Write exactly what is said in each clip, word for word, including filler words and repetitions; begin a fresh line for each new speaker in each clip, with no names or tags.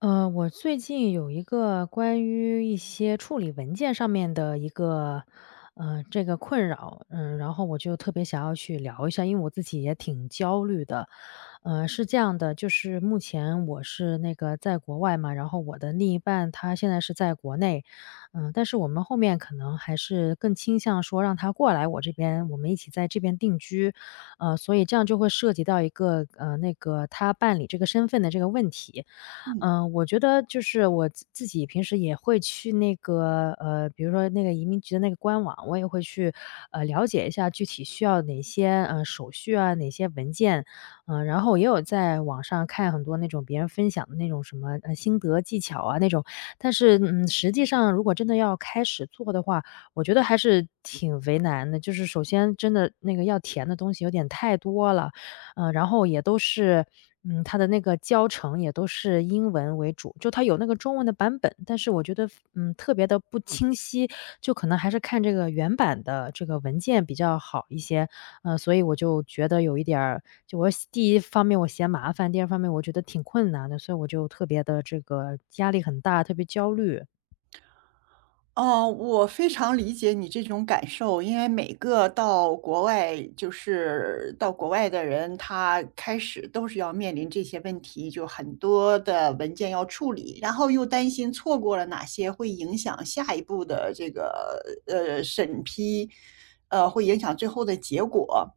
呃，我最近有一个关于一些处理文件上面的一个，呃，这个困扰，嗯，然后我就特别想要去聊一下，因为我自己也挺焦虑的。呃，是这样的，就是目前我是那个在国外嘛，然后我的另一半他现在是在国内，嗯，但是我们后面可能还是更倾向说让他过来我这边，我们一起在这边定居，呃，所以这样就会涉及到一个呃那个他办理这个身份的这个问题。
嗯。
嗯，我觉得就是我自自己平时也会去那个，呃，比如说那个移民局的那个官网，我也会去，呃，了解一下具体需要哪些，呃，手续啊，哪些文件。嗯，然后也有在网上看很多那种别人分享的那种什么，呃，心得技巧啊那种，但是，嗯，实际上如果真的要开始做的话，我觉得还是挺为难的。就是首先真的那个要填的东西有点太多了，嗯，然后也都是嗯，它的那个教程也都是英文为主，就它有那个中文的版本，但是我觉得，嗯，特别的不清晰，就可能还是看这个原版的这个文件比较好一些。嗯，所以我就觉得有一点儿就我嫌第一方面我嫌麻烦，第二方面我觉得挺困难的，所以我就特别的这个压力很大，特别焦虑。
哦，我非常理解你这种感受，因为每个到国外，就是到国外的人，他开始都是要面临这些问题，就很多的文件要处理，然后又担心错过了哪些会影响下一步的这个呃审批，呃，会影响最后的结果，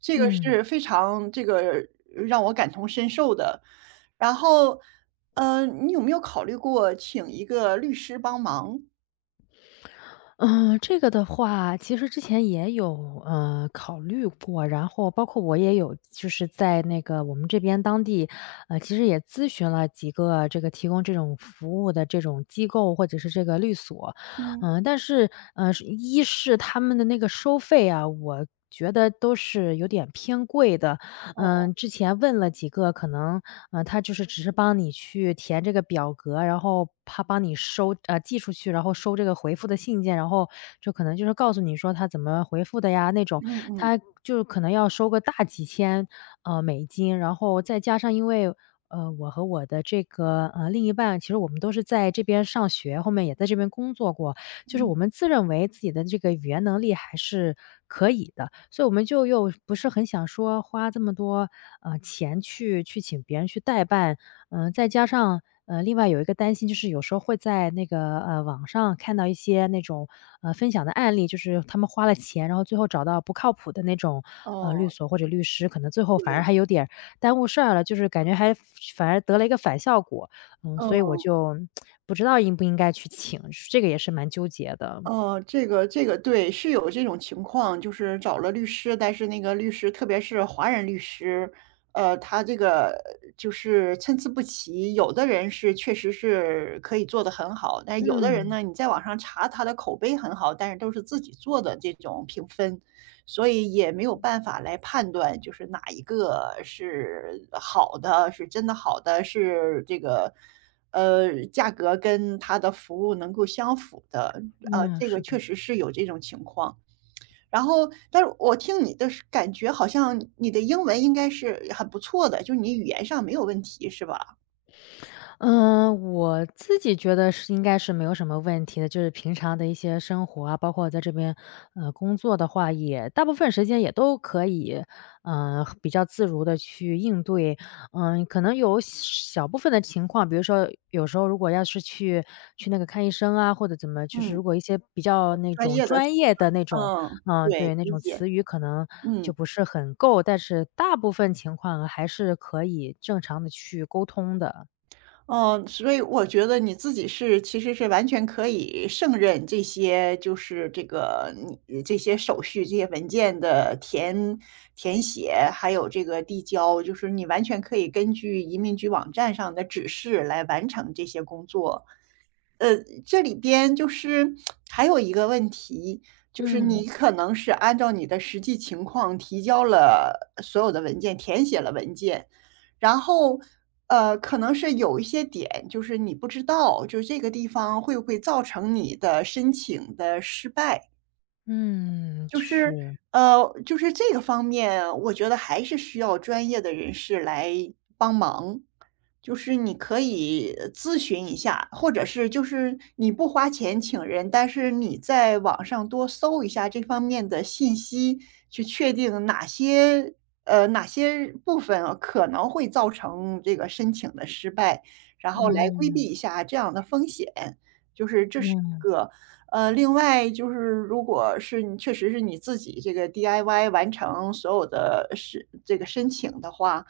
这个
嗯。
是非常这个让我感同身受的。然后，呃，你有没有考虑过请一个律师帮忙？
嗯，这个的话，其实之前也有，嗯，考虑过，然后包括我也有就是在那个我们这边当地，呃，其实也咨询了几个这个提供这种服务的这种机构或者是这个律所。
嗯
嗯，但是，呃，是一是他们的那个收费啊，我觉得都是有点偏贵的，嗯，之前问了几个，可能，呃，他就是只是帮你去填这个表格，然后他帮你收呃，寄出去，然后收这个回复的信件，然后就可能就是告诉你说他怎么回复的呀那种，
嗯，嗯
他就可能要收个大几千，呃，美金。然后再加上因为，呃，我和我的这个，呃，另一半，其实我们都是在这边上学，后面也在这边工作过，就是
嗯，
我们自认为自己的这个语言能力还是可以的，所以我们就又不是很想说花这么多，呃，钱去去请别人去代办。嗯，再加上，呃，另外有一个担心，就是有时候会在那个，呃，网上看到一些那种，呃，分享的案例，就是他们花了钱，然后最后找到不靠谱的那种，呃，
哦，
律所或者律师，可能最后反而
对，
还有点儿耽误事儿了，就是感觉还反而得了一个反效果。嗯，所以我
哦
就不知道应不应该去请，这个也是蛮纠结的。
哦，这个这个对，是有这种情况，就是找了律师，但是那个律师，特别是华人律师，呃，他这个就是参差不齐，有的人是确实是可以做得很好，但有的人
嗯，
呢，你在网上查他的口碑很好，但是都是自己做的这种评分，所以也没有办法来判断，就是哪一个是好的，是真的好的，是这个呃，价格跟它的服务能够相符的。呃，
那
这个
是
确
的。
实是有这种情况。然后，但是我听你的是感觉好像你的英文应该是很不错的，就是你语言上没有问题是吧？
嗯，我自己觉得是应该是没有什么问题的，就是平常的一些生活啊，包括在这边，呃，工作的话，也大部分时间也都可以，嗯，比较自如的去应对。嗯，可能有小部分的情况，比如说有时候如果要是去去那个看医生啊，或者怎么就是
嗯，
如果一些比较那
专
种
业的词，
专业的那种，
嗯，
嗯，
对，
对，那
理
种
解，
词语可能
嗯。
就不是很够，但是大部分情况还是可以正常的去沟通的。
嗯，所以我觉得你自己是其实是完全可以胜任这些，就是这个你这些手续、这些文件的填填写，还有这个递交，就是你完全可以根据移民局网站上的指示来完成这些工作。呃，这里边就是还有一个问题，就是
嗯，
你可能是按照你的实际情况提交了所有的文件，填写了文件，然后，呃，可能是有一些点，就是你不知道，就这个地方会不会造成你的申请的失败。
嗯，
就是，
是，
呃，就是这个方面，我觉得还是需要专业的人士来帮忙。就是你可以呃咨询一下，或者是就是你不花钱请人，但是你在网上多搜一下这方面的信息，去确定哪些呃哪些部分啊可能会造成这个申请的失败，然后嗯来规避
嗯，
一下这样的风险。就是这是一
嗯，
个。呃，另外就是如果是你确实是你自己这个 D I Y 完成所有的申这个申请的话，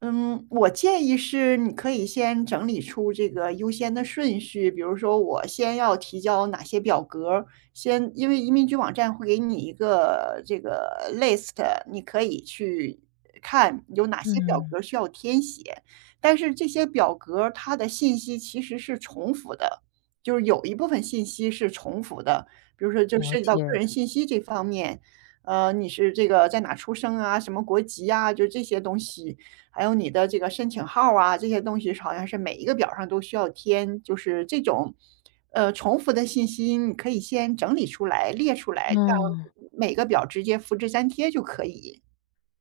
嗯，我建议是你可以先整理出这个优先的顺序，比如说我先要提交哪些表格儿先，因为移民局网站会给你一个这个 list,你可以去看有哪些表
嗯，
格需要填写，但是这些表格儿它的信息其实是重复的。就是有一部分信息是重复的，比如说就
了
涉及到个
解，
人信息这方面，呃，你是这个在哪出生啊，什么国籍啊，就这些东西，还有你的这个申请号啊，这些东西好像是每一个表上都需要填，就是这种，呃，重复的信息你可以先整理出来、列出来，这样
嗯。
每个表直接复制粘贴就可以。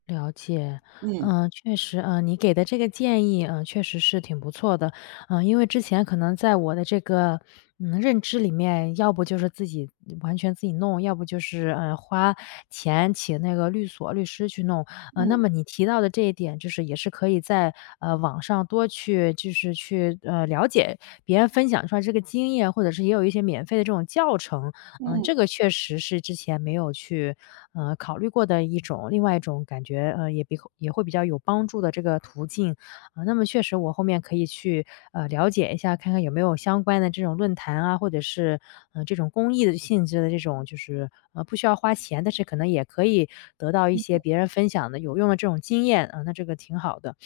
了解，
嗯，
嗯，确实，嗯，你给的这个建议，嗯，确实是挺不错的，嗯，因为之前可能在我的这个，嗯，认知里面，要不就是自己完全自己弄，要不就是，嗯花钱请那个律所、律师去弄，呃，那
嗯，
么你提到的这一点，就是也是可以在，呃，网上多去就是去，呃，了解别人分享出来这个经验，或者是也有一些免费的这种教程，嗯，
嗯，
这个确实是之前没有去，呃，考虑过的一种另外一种感觉，呃，也比也会比较有帮助的这个途径。啊，那么确实我后面可以去，呃，了解一下，看看有没有相关的这种论坛啊，或者是嗯，呃，这种公益的性质的这种，就是，呃，不需要花钱，但是可能也可以得到一些别人分享的有用的这种经验，啊，那这个挺好的。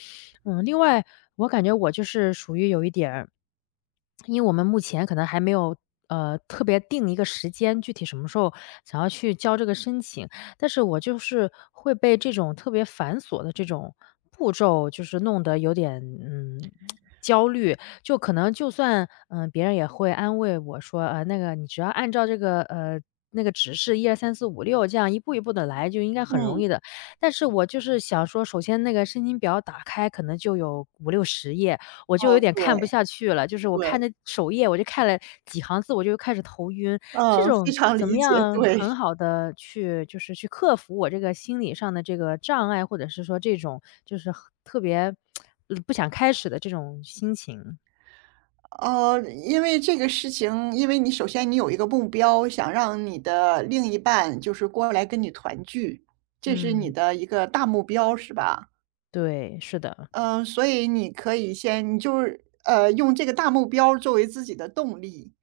嗯，另外我感觉我就是属于有一点儿因为我们目前可能还没有，呃，特别定一个时间，具体什么时候想要去交这个申请。但是我就是会被这种特别繁琐的这种步骤，就是弄得有点，嗯，焦虑。就可能就算，嗯，别人也会安慰我说：“呃，那个你只要按照这个，呃，那个指示一二三四五六这样一步一步的来，就应该很容
嗯，
易的。”但是我就是想说，首先那个申请表打开可能就有五六十页，我就有
哦，
点看不
对，
下去了，就是我
对，
看那首页，我就看了几行字，我就开始头晕。这
嗯，非
种
常
怎
理
么
解，
样
对。
很好的去就是去克服我这个心理上的这个障碍，或者是说这种就是很特别呃不想开始的这种心情。
呃，因为这个事情，因为你首先你有一个目标，想让你的另一半就是过来跟你团聚，这是你
嗯，
的一个大目标，是吧？
对，是的。
嗯，所以你可以先你就是，呃，用这个大目标作为自己的动力，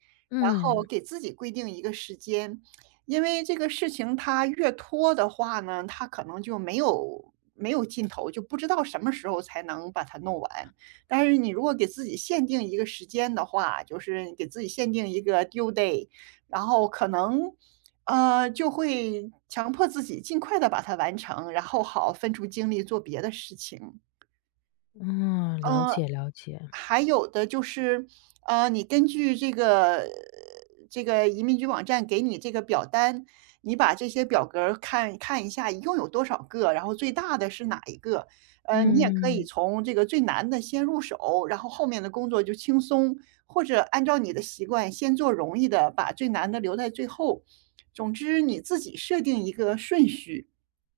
然后
嗯，
给自己规定一个时间。因为这个事情它越拖的话呢，它可能就没有没有尽头，就不知道什么时候才能把它弄完。但是你如果给自己限定一个时间的话，就是给自己限定一个 due day,然后可能，呃，就会强迫自己尽快的把它完成，然后好分出精力做别的事情。
嗯，了
嗯。
解了解，
还有的就是，呃，你根据这个这个移民局网站给你这个表单，你把这些表格儿看看一下，一共有多少个，然后最大的是哪一个。呃，你也嗯可以
嗯。
从这个最难的先入手，然后后面的工作就轻松，或者按照你的习惯先做容易的，把最难的留在最后。总之你自己设定一个顺序。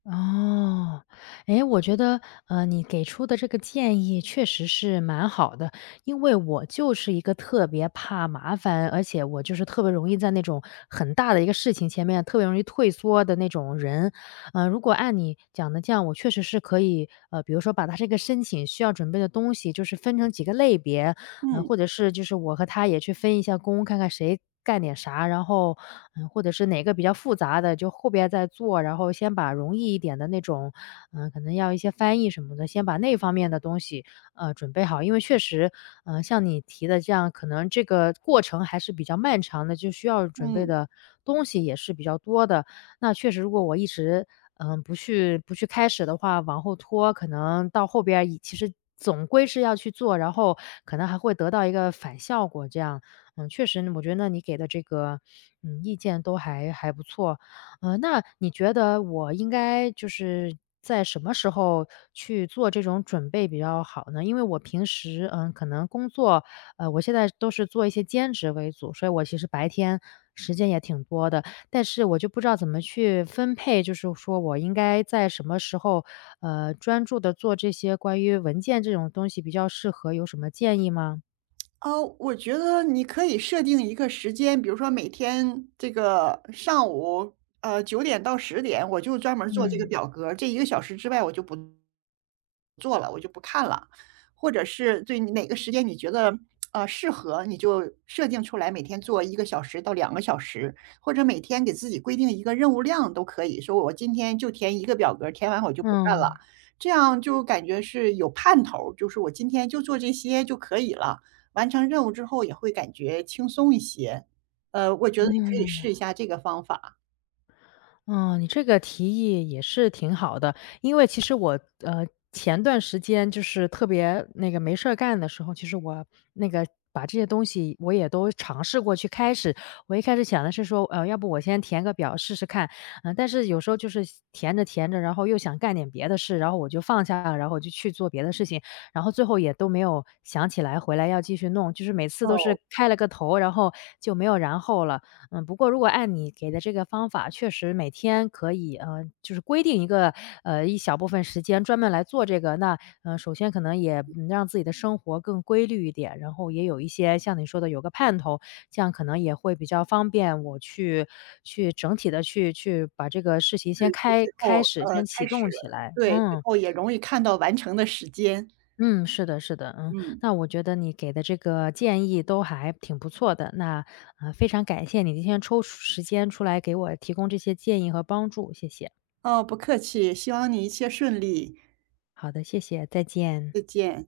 哦，诶，我觉得，呃，你给出的这个建议确实是蛮好的，因为我就是一个特别怕麻烦，而且我就是特别容易在那种很大的一个事情前面特别容易退缩的那种人。嗯，如果按你讲的这样，我确实是可以，呃，比如说把它这个申请需要准备的东西，就是分成几个类别，嗯，
嗯，
或者是就是我和他也去分一下工，看看谁干点啥，然后，嗯，或者是哪个比较复杂的，就后边再做，然后先把容易一点的那种，嗯，可能要一些翻译什么的，先把那方面的东西，呃，准备好。因为确实，嗯，像你提的这样，可能这个过程还是比较漫长的，就需要准备
嗯。
的东西也是比较多的。那确实如果我一直，嗯，不去不去开始的话，往后拖，可能到后边儿也其实总归是要去做，然后可能还会得到一个反效果这样。嗯，确实我觉得你给的这个，嗯，意见都还还不错。嗯，那你觉得我应该就是在什么时候去做这种准备比较好呢？因为我平时，嗯，可能工作，呃，我现在都是做一些兼职为主，所以我其实白天时间也挺多的。但是我就不知道怎么去分配，就是说我应该在什么时候，呃，专注的做这些关于文件这种东西比较适合，有什么建议吗？
哦，我觉得你可以设定一个时间，比如说每天这个上午，呃，九点到十点，我就专门做这个
嗯，
表格儿，这一个小时之外我就不做了，我就不看了。或者是对你哪个时间你觉得呃适合，你就设定出来，每天做一个小时到两个小时，或者每天给自己规定一个任务量都可以。说我今天就填一个表格儿，填完我就不看了，
嗯。
这样就感觉是有盼头儿，就是我今天就做这些就可以了。完成任务之后也会感觉轻松一些。呃，我觉得你可以试一下这个方法。
嗯，你这个提议也是挺好的。因为其实我，呃，前段时间就是特别那个没事儿干的时候，其实我那个把这些东西我也都尝试过去开始。我一开始想的是说，呃，要不我先填个表试试看。嗯，但是有时候就是填着填着，然后又想干点别的事，然后我就放下了，然后我就去做别的事情，然后最后也都没有想起来回来要继续弄，就是每次都是
哦，
开了个头，然后就没有然后了。嗯，不过如果按你给的这个方法，确实每天可以，呃，就是规定一个，呃，一小部分时间专门来做这个。那，嗯，首先可能也，嗯让自己的生活更规律一点，然后也有一些像你说的有个盼头，这样可能也会比较方便我去去整体的去去把这个事情
对，
先
就
开
最
开
后，
始，
呃，
先
开
启
始
动起来，
对，最
嗯。
后也容易看到完成的时间。
嗯，是的，是的，嗯，
嗯。
那我觉得你给的这个建议都还挺不错的，那呃非常感谢你今天抽出时间出来给我提供这些建议和帮助，谢谢。
哦，不客气，希望你一切顺利，
好的，谢谢，再见。
再见。